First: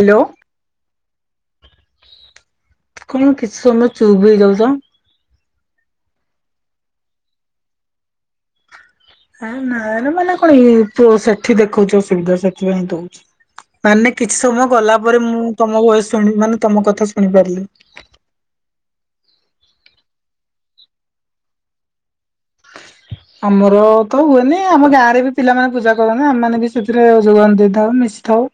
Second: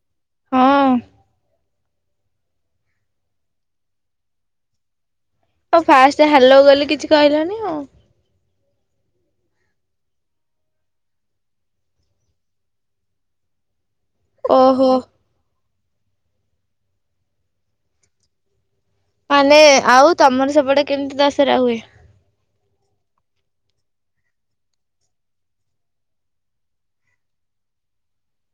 Hello. ହଁ କଣ କିଛି ସମୟ ଚୁପ୍ ହେଇଯାଉଛ? ଆଉ ଫାଷ୍ଟ ହାଲୋ କହିଲି କିଛି କହିଲନି ଆଉ। ଆଁ ନାଁ ଲୋ ମଲା କଣ ଇଏ ପୋ ସେଠି ଦେଖୋଉଚି ଅସୁବିଧା ସେଥିପାଇଁଁ ତ ହୋଉଛି। ମାନେ କିଛି ସମୟ ଓହୋ ଗଲା ପରେ ମୁଁ ତମ ଭଏସ ଶୁଣି ମାନେ ତମ କଥା ଶୁଣିପାରିଲିନି। ମାନେ ଆଉ ତମର ସେପଟେ କେମିତି ଦଶହରା ହୁଏ। ଆମର ତ ହୁଏନି ଆମ ଗାଁ ରେ ବି ପିଲାମାନେ ପୂଜା କରନ୍ତି ଆମେମାନେ ବି ସେଥିରେ ଯୋଗୋଦାନ ଦେଇଥାଉ ମିଶିଥାଉ।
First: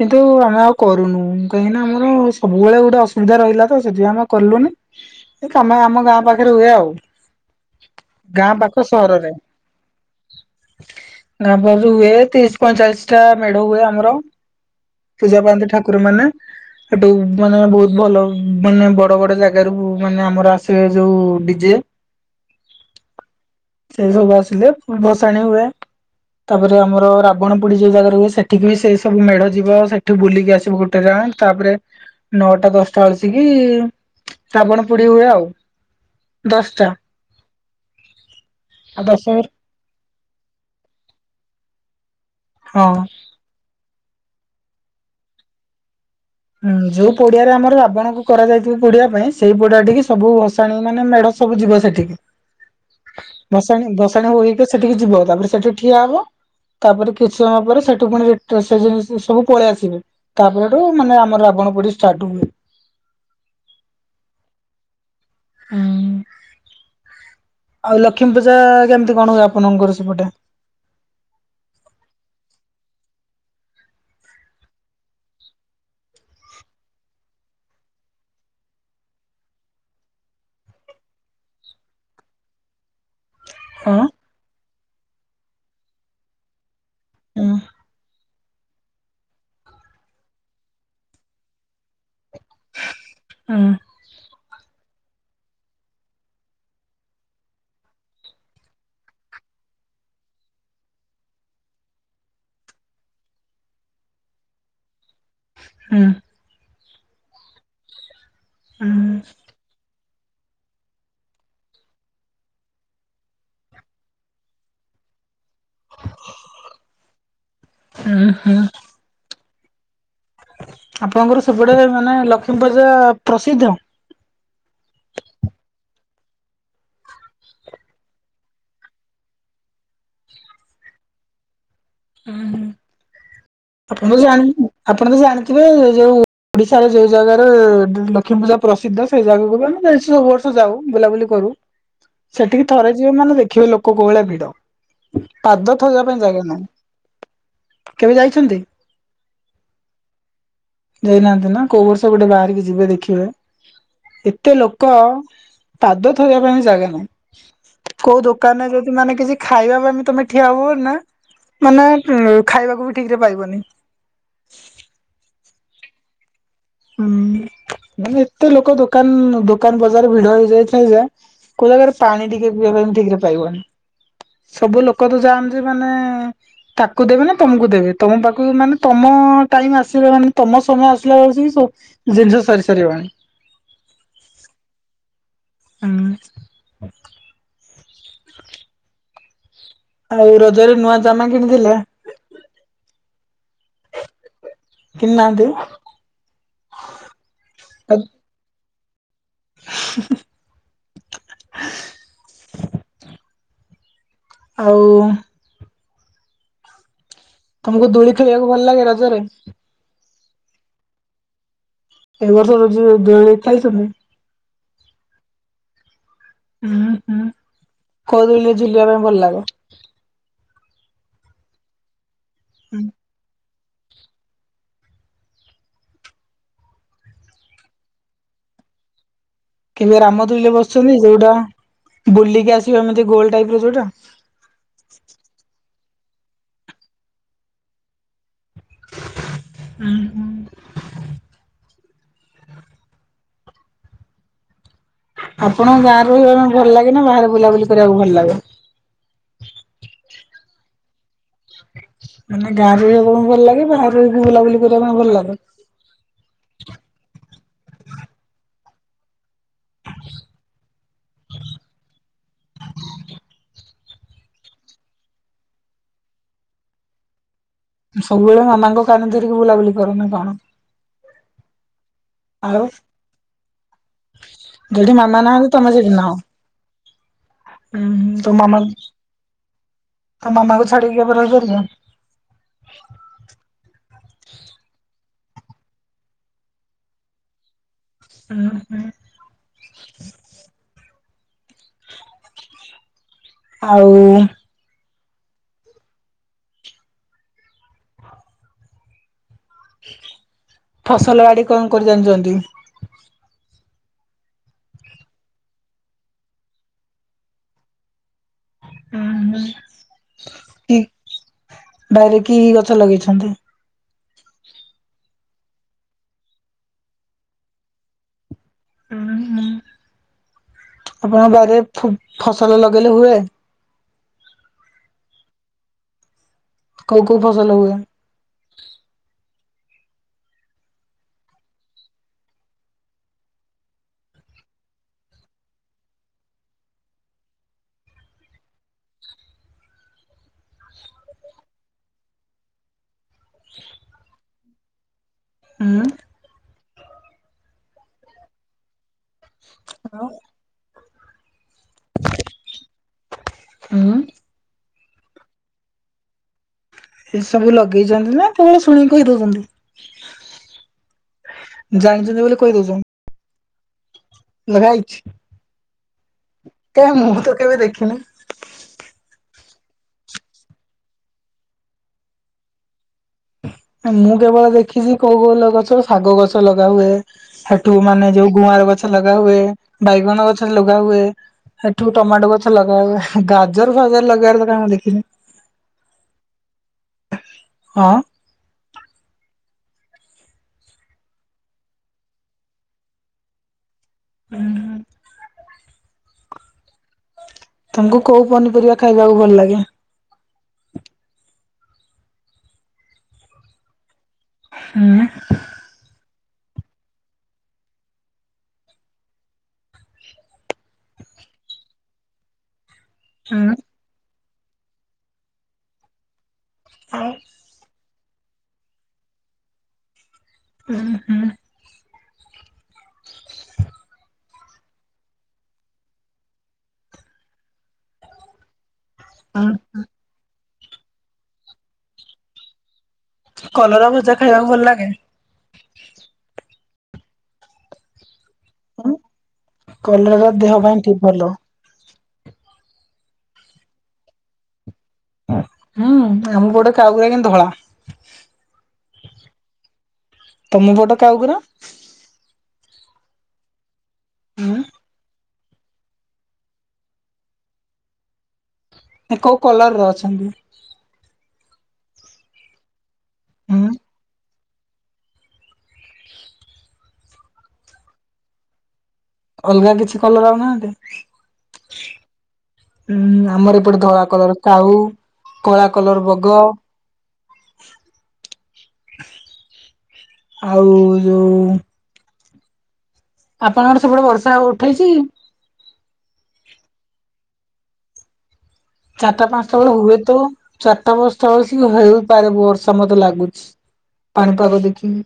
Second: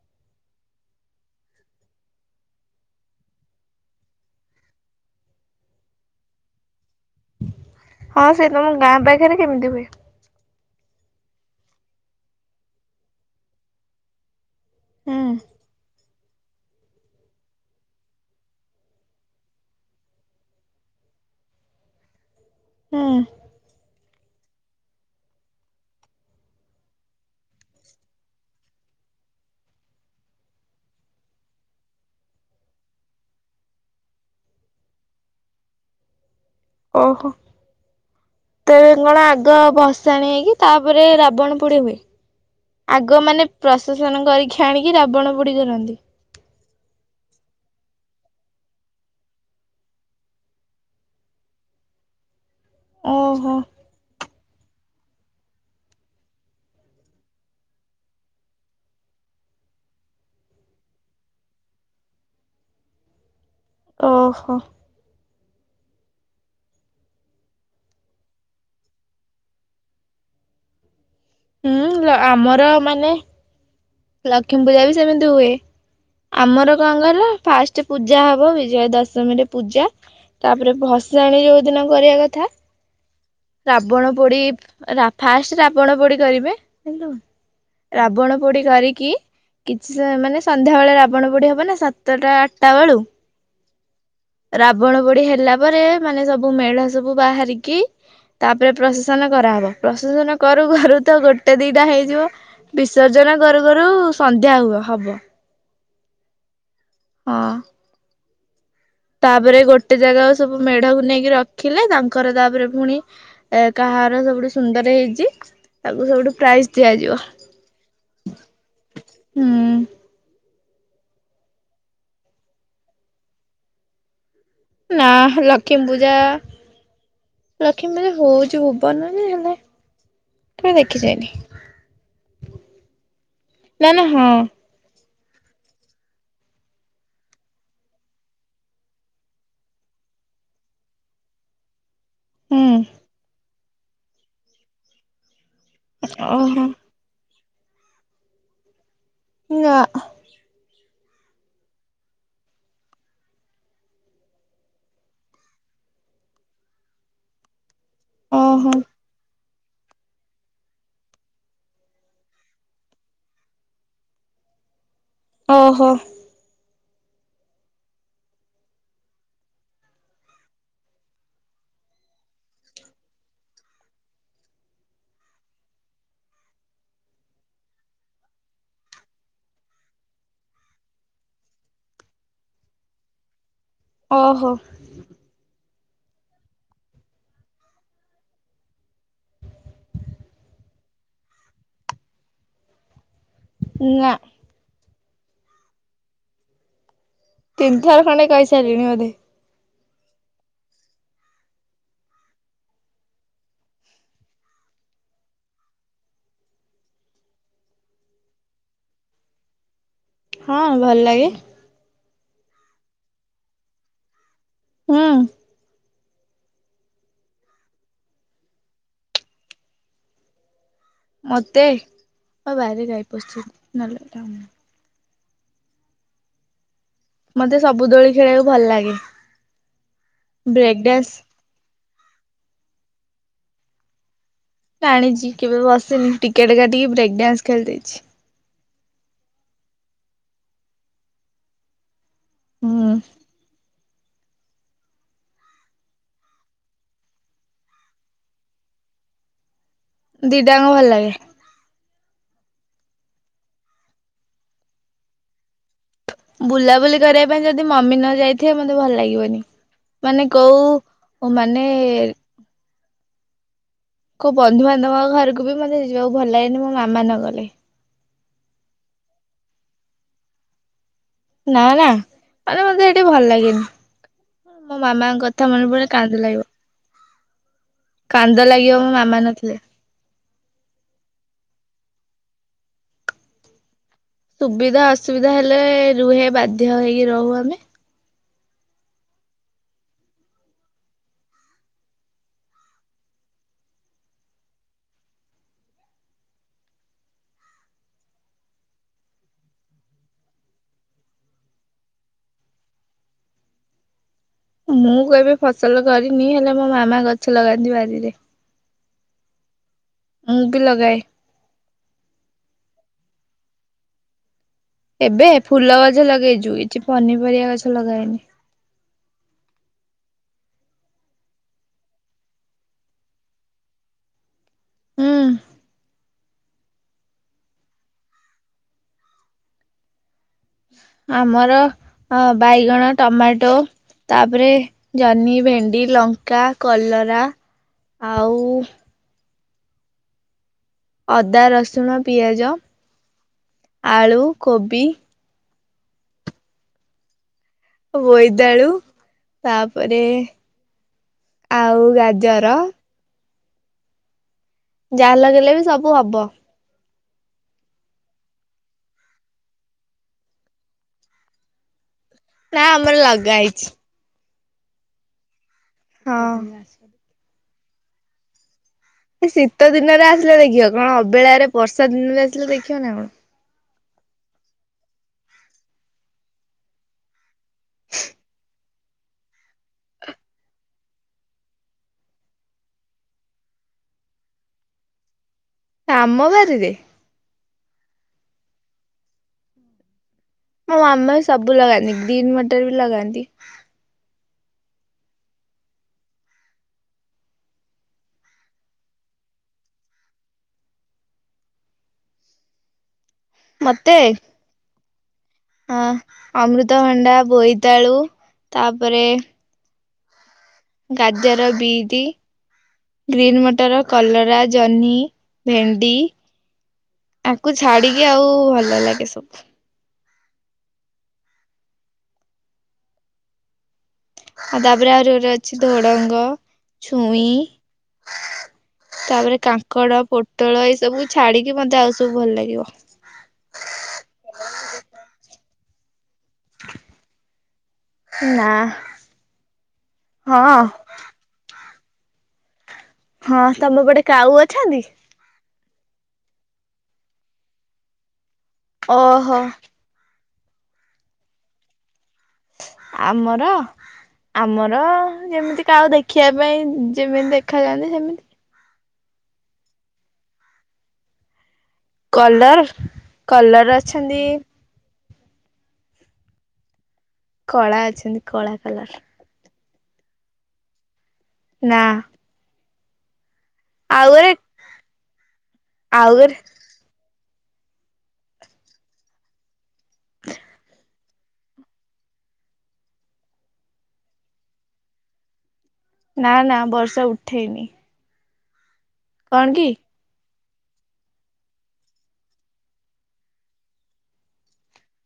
କିନ୍ତୁ ଆମେ ଆଉ କରୁନୁ କାହିଁକିନା ଆମର ସବୁବେଳେ ଗୋଟେ ଅସୁବିଧା ରହିଲା ତ ସେଥିପାଇଁ ଆମେ କଲୁନି। [inaudible] ଏ କାମେ ଆମ ଗାଁ ପାଖରେ ହୁଏ ଆଉ ହଁ ସେ ତମ ପାଖ ଗାଁ ସହରରେ। ପାଖେରେ କେମିତି ହୁଏ। ଗାଁ ପାଖରେ ଯୋଉ ହୁଏ ତିରିଶ ପଇଁଚାଳିଶ ଟା ମେଢ ହୁଏ ଆମର ହୁଁ ପୂଜା ପାଆନ୍ତି ଠାକୁର ମାନେ [inaudible] ହେଟୁ ମାନେ ବୋହୁତ ଭଲ ମାନେ ବଡ ବଡ ଜାଗା ରୁ ମାନେ ଆମର ଆସିବେ ଯୋଉ ଡିଜେ ହୁଁ। ସେଇ ସବୁ ଆସିଲେ ଭସାଣି ହୁଏ। ତାପରେ ଆମର ରାବଣ ପୋଡ଼ି ଯୋଉ ଜାଗାରେ ହଏ ସେଠିକି ବି ସେ ସବୁ ମେଢ ଯିବ ସେଠୁ ବୁଲିକି ଆସିବ ଗୋଟେ ଗା ଗାଁ ତାପରେ ନଅଟା ଦଶଟା ଆସିକି ଶ୍ରାବଣ ପୋଡି ହୁଏ ଆଉ। ଦଶଟା। ଓହୋ। ତେବେ ଆଉ କଣ ଦଶ ଆଗ ଭସାଣି ହେଇକି ତାପରେ ରାବଣ ପୋଡି ହୁଏ। ହଁ ଆଗ ମାନେ ପ୍ରଶେଷନ କରିକ୍ଷୀ ଆଣିକି ରାବଣ ପୋଡିିକ କରନ୍ତି। ହୁଁ ଯୋଉ ପଡିଆରେ ଆମର ରାବଣଙ୍କୁ କରାଯାଇଥିବ ପୋଡ଼ିବା ପାଇଁ ସେଇ ପଡିଆ ଟିକେ ସବୁ ଭସାଣି ମାନେ ମେଢ ସବୁ ଯିବ ସେଠିକି ଓହୋ ଭସାଣୀ ଭସାଣୀ ହୋଇକୀ କି ସେଠିକି ଯିବ ତାପରେ ସେଠି ଠିଆ ହବ। ତାପରେ କିଛି ସମୟ ପରେ ସେଠୁ ପୁଣି ରିଟ ସେଜେ ସେ ସବୁ ପଳେଇ ଆସିବେ ତାପରେ ହେଟୁ ମାନେ ଆମର ରାବଣ ପୋଡ଼ି ଷ୍ଟାଟ ହୁଏ। ଓହୋ। ହୁଁ। ଆଉ ଲକ୍ଷ୍ମୀ ପୂଜା କେମିତି କଣ ହୁଏ ଆପଣଙ୍କର ସେପଟେ ହୁଁ ଆମର ମାନେ ଲକ୍ଷ୍ମୀ ପୂଜା ବି ସେମିତି ହୁଏ। ଆମର କଁ କହିଲ ଫାଷ୍ଟ ପୂଜା ହବ ବିଜୟା ଦଶମୀ ରେ ପୂଜା ତାପରେ ଭ ସାଣି ଯୋଉଦିନ କରିବା କଥା । ହଁ ରାବଣ ପୋଡି ରା ଫାଷ୍ଟ ରାବଣ ପୋଡି କରିବେ । ହୁଁ ଏଲୋ ରାବଣ ଧରିକି କିଛିସ ମାନେ ସନ୍ଧ୍ୟା ବେଳେ ରାବଣ ପୋଡି ହବ ନା ସା ତଟା ଆଟା ବୋଳୁ ହୁଁ। ରାବଣ ପୋଡି ହେ ହେଲା ପରେ ମାନେ ସବୁ ମେଢ ସବୁ ବାହାରିକି ତାପରେ ପ୍ରସେସନ୍ କରାହେବ ପ୍ରସେସନ୍ କରୁ କରୁ ତ ଗୋଟେ ଦିଟା ହେଇଯିବ ବିସର୍ଜନ କରୁ କରୁ ସନ୍ଧ୍ୟା ହୁଅ ହବ । ହୁଁ । ହଁ । ଉଁ ତାପରେ ଗୋ ଟେ ଜାଗାକୁ ସବୁ ମେଢକୁ ନେଇକି ରଖିଲେ ତାଙ୍କର ତାପରେ ପୁଣି ଏ କାହାର ସବୁଠୁ ସୁନ୍ଦର ହେଇଚି। ତାକୁ ସବୁଠୁ ପ୍ରାଇଜ୍ ଦିଆଯିବ ହୁଁ । ଆପଣଙ୍କର ସେପଟେ ମାନେ ଲକ୍ଷ୍ମୀପୂଜା ପ୍ରସିଦ୍ଧ । ନାଁ ଲକ୍ଷ୍ମୀ ପୂଜା ଲକ୍ଷ୍ମୀପୂଜା ହୋଉଚି ଭୁବନରେ ହେଲେ କେବେ ଦେଖିଯାଇନି। ଉହୁଁ। ନା ନା ଆପଣ ତ ହଁ ଜାଣି ଆପଣ ତ ଜାଣିଥିବେ ଯୋଉ ଓଡିଶାର ଯଉ ଜାଗାରେ ଲକ୍ଷ୍ମୀ ପୂଜା ପ୍ରସିଦ୍ଧ ସେଇ ଜାଗାକୁ ବି ଆମେ ଯାଇଛୁ ସବୁ ବର୍ଷ ଯାଉ ବୁଲାବୁଲି କରୁ। ସେଠିକି ହୁଁ ଥରେ ଯିବେ ମାନେ ଦେଖିବେ ଲୋକ କୋଉଭଳିଆ ଭିଡ । ପାଦ ଥୋଇବା ପାଇଁ ଜାଗେ ଓହୋ ନାଇ, କେବେ ଯାଇଛନ୍ତି? ନା। ଯାଇନାହାନ୍ତି ନା କୋଉ ବର୍ଷ ଗୋଟେ ବାହାରିକି ଯିବେ ଦେଖିବେ। ଏତେ ଲୋକ ପାଦ ଥୋଇବା ପାଇଁ ବି ଜାଗା ନାହିଁ । କୋଉ ଓହୋ ଦୋକାନରେ ଯଦି ମାନେ କିଛି ଖାଇବା ପାଇଁ ବି ତମେ ଠିଆ ହୁଅନା, ମାନେ ଉଁ ଖାଇବାକୁ ବି ଠିକ୍ ରେ ପାଇବନି। ଓହୋ। ଉଁ ମାନେ ଏତେ ଲୋକ ଦୋକାନ ଦୋକାନ ବଜାର ଭିଡ ହେଇ ଯାଇଥାଏ ଯା କୋଉ ଜାଗାରେ ପାଣି ଟିକେ ପିଇବା ପାଇଁବି ଠିକ୍ ରେ ପାଇବନି। ସବୁ ଲୋକ ତ ଯାଆନ୍ତି ମାନେ ତାକୁ ଦେବେ ନା ତମକୁ ଦେବେ ତମ ପାଖକୁ ମାନେ ତମ ଟାଇମ ଆସିବ ମାନେ ତମ ସମୟ ଆସିଲା ବେଳକୁ ହିଁ ହଉ ଜିନଷ ସରି ସାରିବଣି। ଓହୋ। ଉଁ। ଆଉ ରଜରେ ନୂଆ ଜାମା କିଣିଥିଲେ? ନା। କିଣି ନାହାନ୍ତି? ତିନଥର ଖଣ୍ଡେ କହି ସାରିଲେଣି ବୋଧେ। ଆଉ ତମୁକୁ ଦୋଳି ଖେଳିବାକୁ ଭଲ ଲାଗେ ରଜରେ? ହଁ ଭଲ ଲାଗେ। ଏ ବର୍ଷ ରଜରେ ଦୋଳି ଖେଳିଚନ୍ତି? ହୁଁ। ହୁଁ ହୁଁ କୋଉ ଦୋଳିରେ ଝୁଲିିବା ପାଇଁ ଭଲ ଲାଗେ? ମତେ? ମା ବାରିରେ ଗାଈ ପଶଚି ନଲେ କଥା ମତେ ସବୁ ଦୋଳି ଖେଳିବାକୁ ଭଲ ଲାଗେ। କେବେ ରାମ ଦୋଳିରେ ବ୍ରେକ୍ ବସଛନ୍ତି? ଡ୍ୟାନ୍ସ ଯୋଉଟା ବୁଲିକି ଆସିବ ଏମିତି ଗୋଲ ଟାଇପର ଯୋଉଟା। ସେ ଟିକେଟ କାଟିକି ବ୍ରେକ ଡ୍ୟାନ୍ସ ଖେଳ ଦେଇଛି। ଉଁ ହୁଁ। ହୁଁ। ଆପଣଙ୍କୁ ଗାଁରେ ରହିବା ପାଇଁ ଭଲ ଲାଗେ, ନା ବାହାରେ ବୁଲାବୁଲି କରିବାକୁ ଭଲ ଲାଗେ? ଦିଟାଙ୍କ ଭଲ ଲାଗେ। ମାନେ ଗାଁ ରେ ରହିବା ପାଇଁ ଭଲ ଲାଗେ, ବାହାରେ ରହି ବୁଲାବୁଲି କରିବା ପାଇଁ ଭଲ ଲାଗେ? ବା ଯଦି ମମି ନ ଯାଇଥିବେ ମତେ ଭଲ ଲାଗିବନି। ମାନେ କୋଉ, ମାନେ କୋଉ ବନ୍ଧୁ ବାନ୍ଧବଙ୍କ ଘରକୁ ବି ମତେ ଯିବାକୁ ଭଲ ଲାଗେନି, ମୋ ମାମା ନ ଗଲେ। ସବୁବେଳେ ମାମାଙ୍କ କାନି ଧରିକି ବୁଲାବୁଲି କରୁନା କଣ? ନା ନା ଆଉ ମାନେ ମତେ ସେଠି ଭଲ ଲାଗେନି। ମୋ ଯଦି ମାମା ମାମାଙ୍କ ନାହାନ୍ତି କଥା ମନେ ପଡ଼ିଲେ କାନ୍ଦ ଲାଗିବ। ଉଁ ହୁଁ ତମ କାନ୍ଦ ମାମା ଲାଗିବ ମୋ ମାମା ନଥିଲେ ତମ ମାମାକୁ ଛାଡିକି କେବେ ରହି ପାରିବ? ସୁବିଧା ଅସୁବିଧା ହେଲେ ରୁହେ ବାଧ୍ୟ ହେଇ ରହୁ ଆମେ। ଉଁ ହୁଁ। ଆଉ ଫସଲ ବାଡ଼ି କଣ କରି ଜାଣିଛନ୍ତି? ମୁଁ କେବେ ଫସଲ କରିନି। ହେଲେ ମୋ ମାମା ଗଛ ଲଗାନ୍ତି ବାରିରେ। ଉଁ, ହୁଁ, ମୁଁ ବି କି ଲଗାଏ ବାରିରେ କି ଗଛ ଲଗେଇଛ? ଛନ୍ତି ଏବେ ଫୁଲ ଗଛ ଲଗେଇଚୁ। କିଛି ପନିପରିବା ଗଛ ଲଗାହେଇନି। ହୁଁ ହୁଁ [inaudible] ଆପଣଙ୍କ ବାରିରେ ଫୁ ଫସଲ ଲଗେଇଲେ ହୁଏ? ହୁଁ। କୋଉ କୋଉ ଫସଲ ହୁଏ? ଆମର ହଁ ବାଇଗଣ, ଟମାଟୋ ତାପରେ ଜହ୍ନି, ଭେଣ୍ଡି, ଲଙ୍କା, କଲରା। ଆଉ ଅଦା, ରସୁଣ, ପିଆଜ, ଆଳୁ, କୋବି ହୁଁ, ବୋଇତାଳୁ ତାପରେ ଆଉ ଗାଜର ହୁଁ। ଯାହା ଲଗେଇଲେ ବି ସବୁ ହବ। ଏ ସବୁ ଲଗେଇଚନ୍ତି ନା? କୋଉଠୁ ଶୁଣିକି କହିଦଉଚନ୍ତି? ଜାଣିଚ ନା ଆମର ଲଗାହେଇଛି। ଲଗାହେଇଛି? ହଁ। କେବେ ଦେଖିନି? ଶୀତ ଦିନରେ ଆସିଲେ ଦେଖିବ। କଣ ଅବେଳାରେ ବର୍ଷା ଦିନରେ ଆସିଲେ ଦେଖିବ ନା କଣ? ଏ ମୁଁ କେବଳ ଦେଖିଚି କୋଉ କୋଉ ଲ- ଗଛ ଶାଗ ଗଛ ଲଗା ହୁଏ। ସେଠୁ ମାନେ ଯୋଉ ଗୁଆଁର ଗଛ ଲଗା ହୁଏ, ବାଇଗଣ ଗଛ ଲଗା ହୁଏ। ସେଠୁ ଟମାଟୋ ଗଛ ଲଗାହୁଏ। ଗାଜର ଫାଜର ଲଗେଇବାରେ ତ କାଁଇଁ ମୁଁ ଦେଖିନି। ଆମ ବାରିରେ? ହଁ। ମୋ ମାମା ବି ସବୁ ଲଗାନ୍ତି। ଗ୍ରୀନ୍ ମଟର ବି ଲଗାନ୍ତି। ଉଁ, ହୁଁ। ତୋମକୁ କୋଉ ପନିପରିବା ଖାଇବାକୁ ଭଲ ଲାଗେ? ମୋତେ? ହୁଁ। ଆ, ଅମୃତଭଣ୍ଡା, ବୋଇତାଳୁ ତାପରେ ଗାଜର, ବିଟି, ଗ୍ରୀନ୍ ଉଁ ମଟର, କଲରା ଜହ୍ନି, ଭେଣ୍ଡି ଆକୁ ଛାଡି କି ଆଉ ଭଲ ଲାଗେ ସବୁ। ଅଁ, ହଁ। ଆଉ ତାପରେ ଆଉରି ଗୋଟ ଅଛି ଧୋଡଙ୍ଗ, ଛୁଇଁ ତାପରେ କାଙ୍କଡ, ପୋଟଳ ଏଇ ସବୁ ଛାଡିକି ମୋତେ ଆଉ ସବୁ ଭଲ ଲାଗିବ। କଲରା ଭଜା ଖାଇବାକୁ ଭଲ ଲାଗେ? ନା କଲରା ହଁ ଦେହ ପାଇଁ ଠିକ ଭଲ। ହଁ ତୋମ ପଟେ କାଉ ଅଛନ୍ତି? ହଁ ଆମ ପଟେ କାଉ ଗୁରା କିନ୍ ଧଳା। ଓହୋ! ତୋମ ପଟ କାଉ ଗୁରା? ଆମର? ଆମର ଯେମିତି କାଉ ଦେଖିବା ପାଇଁ, ଯେମିତି ଦେଖା ଯାଆନ୍ତି ସେମିତି। ଏ କୋଉ କଲର୍ ର ଅଛନ୍ତି? କଲର ହୁଁ କଲର ଅଛନ୍ତି କଳା ଅଛନ୍ତି କଳା କଲର ଅଲଗା କିଛି କଲର ଆଉନାହାନ୍ତି। ନା ହୁଁ ଆମର ଏପଟେ ଧଳା ଆଉ ଗୋରେ କଲର କାଉ କଳା କଲର ଆଉ ଗୋରେ ବଗ ଆଉ ଯଉ ଆପଣଙ୍କର ସବୁବେଳେ ବର୍ଷା ଉଠେଇଛି କି? ନା ନା ବର୍ଷା ଉଠେଇନି। ଚାରିଟା କଣ ପାଞ୍ଚଟା କି ବେଳେ ହୁଏ ତ ଚାରିଟା ବର୍ଷା ହେଉଛି ହେଇପାରେ ବର୍ଷା ମତେ ଲାଗୁଛି। ପାଣିପାଗ ଦେଖିକି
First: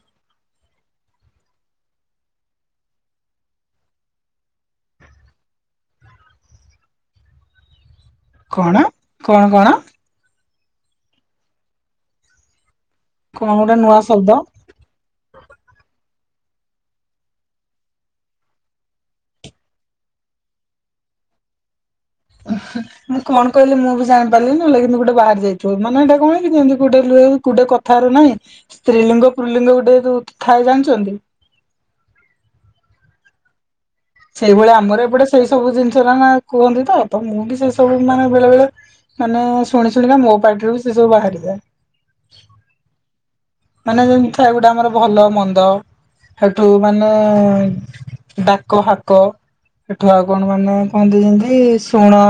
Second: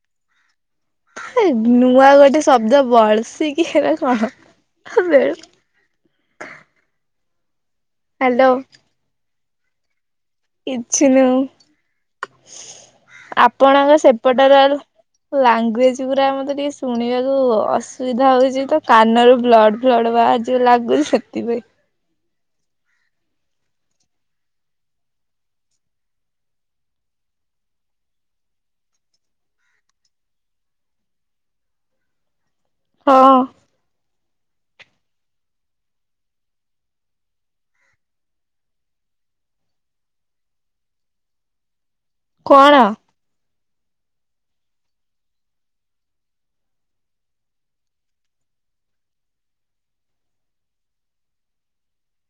ନୂଆ ଗୋଟେ ଶବ୍ଦ ବଳସିକି ହେରା କଣ? ଆବେ, ହ୍ୟାଲୋ, କଣ କଣ କଣ କିଛିନୁଉଁ। କଣ ଗୋଟେ ନୂଆ ଆପଣଙ୍କ ଶବ୍ଦ। ସେପଟର ଲାଙ୍ଗୁଏଜ ପୁରା ମତେ ଟିକେ ଶୁଣିବାକୁ ଅସୁବିଧା ହଉଛି ତ କାନରୁ ବ୍ଲଡ ଫ୍ଲଡ ବାହାରିିବ ଲାଗୁ ସେଥିପାଇଁ। ମୁଁ କଣ କହିଲି ମୁଁ ବି ଜାଣିପାରିଲି ନହେଲେ କିନ୍ତୁ ଗୋଟେ ବାହାରି ଯାଇଥିବ ମାନେ ଏଇଟା କଣ କି ଯେମିତି ଗୁଟେ ଗୁଟେ କଥାର ନାହିଁ ସ୍ତ୍ରୀଲିଙ୍ଗ ପୁର୍ଲିଙ୍ଗ ଗୁଟେ ଯୋ ଥାଏ ଜାଣିଚନ୍ତି। ହଁ, ସେଇଭଳିଆ ଆମର ଏପଟେ ସେଇ ସବୁ ଜିନିଷଟ ନା କୁହନ୍ତି ତ ତ ମୁଁ ବି ସେଇ ସବୁ ମାନେ ବେଳେ ବେଳେ ମାନେ ଶୁଣି ଶୁଣିବା ମୋ ପାଟିରୁ ବି ସେ ସବୁ ବାହାରିଯାଏ। କଣ? ମାନେ ଯେମିତି ଥାଏ ଗୋଟେ ଆମର ଭଲ ମନ୍ଦ ହେଠୁ ମାନେ ଡାକ ହାକ ଏଠୁ ଆଉ କଣ ମାନେ କୁହନ୍ତି ଯେମିତି ଶୁଣ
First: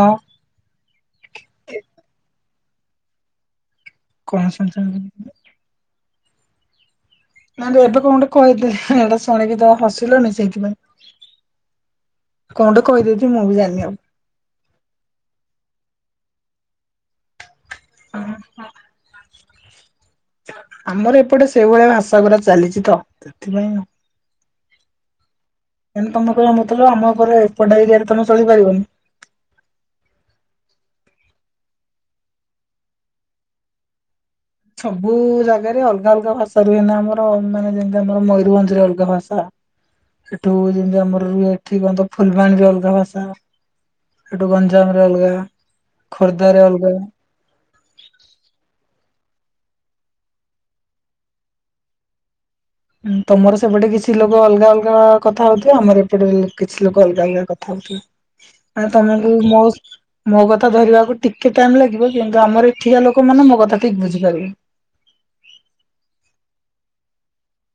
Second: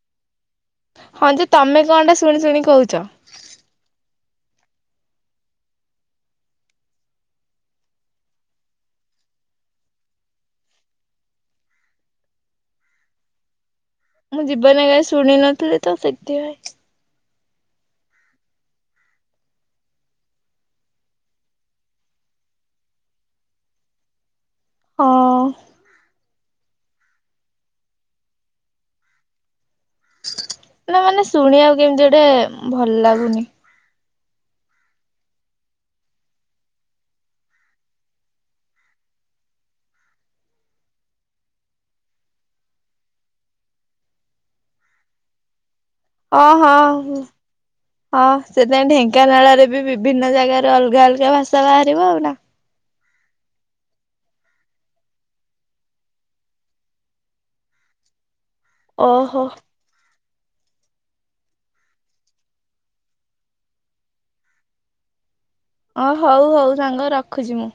ହଁ ଯେ ତମେ କଣ ଟା ଶୁଣି ଶୁଣି କହୁଛ? କଣସସ ନାଇ ଏବେ କଣ ଗୋଟେ କହିଥିଲି ଏଟା ଶୁଣିକି ତ ହସିଲନି ସେଇଥିପାଇଁ କଣଗୁଟେ କହିଦେଇଚି ମୁଁ ବି ଜାଣିନି ଆଉ। ମୁଁ ଜୀବନରେ ସୁୂଣିନଥିଲି ତ ସେଇଥି ପାଇଁ। [unintelligible] ଆମର ଏପଟେ ସେଇଭଳିଆ ଭାସାଗୁରା ଚାଲିଛି ତ ସେଥିପାଇଁ ଆଉ। ହଁ ମାନେ ତମର ମତ ଆମ ଘରେ ଏପଟ ଏରିଆରେ ତମେ ଚଳିପାରିବନି। ନା ମାନେ ଶୁଣିବାକୁ କେମତି ଗୋଟେ ଭଲ ଲାଗୁନି। ସବୁ ଜାଗାରେ ଅଲଗା ଅଲଗା ଭାଷା ରୁହେନା ଆମର ମାନେ ଯେମିତି ଆମର ମୟୂରଭଞ୍ଜ ରେ ଅଲଗା ଭାଷା। ଏଠୁ ଯେମିତି ଆମର ରୁହେ ଏଠି କହନ୍ତ ଫୁଲବାଣୀ ବି ଅଲଗା ଭାଷା। ଏଠୁ ଗଞ୍ଜାମରେ ଅଲଗା। ଓ ଖୋର୍ଦ୍ଧାରେ ହଁ ଅଲଗା ହଁ ସେଥିପାଇଁ ଢେ ଢେଙ୍କାନାଳରେ ବି ବିଭିନ୍ନ ଜାଗାରେ ଅଲଗା ଅଲଗା ଭାଷା ବାହାରିବ ଆଉ ନା। ଉଁ ତମର ସେପଟେ କିଛି ଲୋକ ଅଲଗା ଅଲଗା କଥା ହଉଥିବ ଆମର ଏପଟେ କିଛି ଲୋକ ଅଲଗା ଅଲଗା କଥା ହଉ। ମାନେ ତମକୁ ଓହୋ ମୋ। ମୋ କଥା ଧରିବାକୁ ଟିକେ ଟାଇମ ଲାଗିବ କିନ୍ତୁ ଆମର ଏଠିକା ଲୋକ ମାନେ ମୋ କଥା ଠିକ ବୁଝିପାରିବେ। ଅ ହଉ ହଉ ସାଙ୍ଗ ରଖୁଛି ମୁଁ।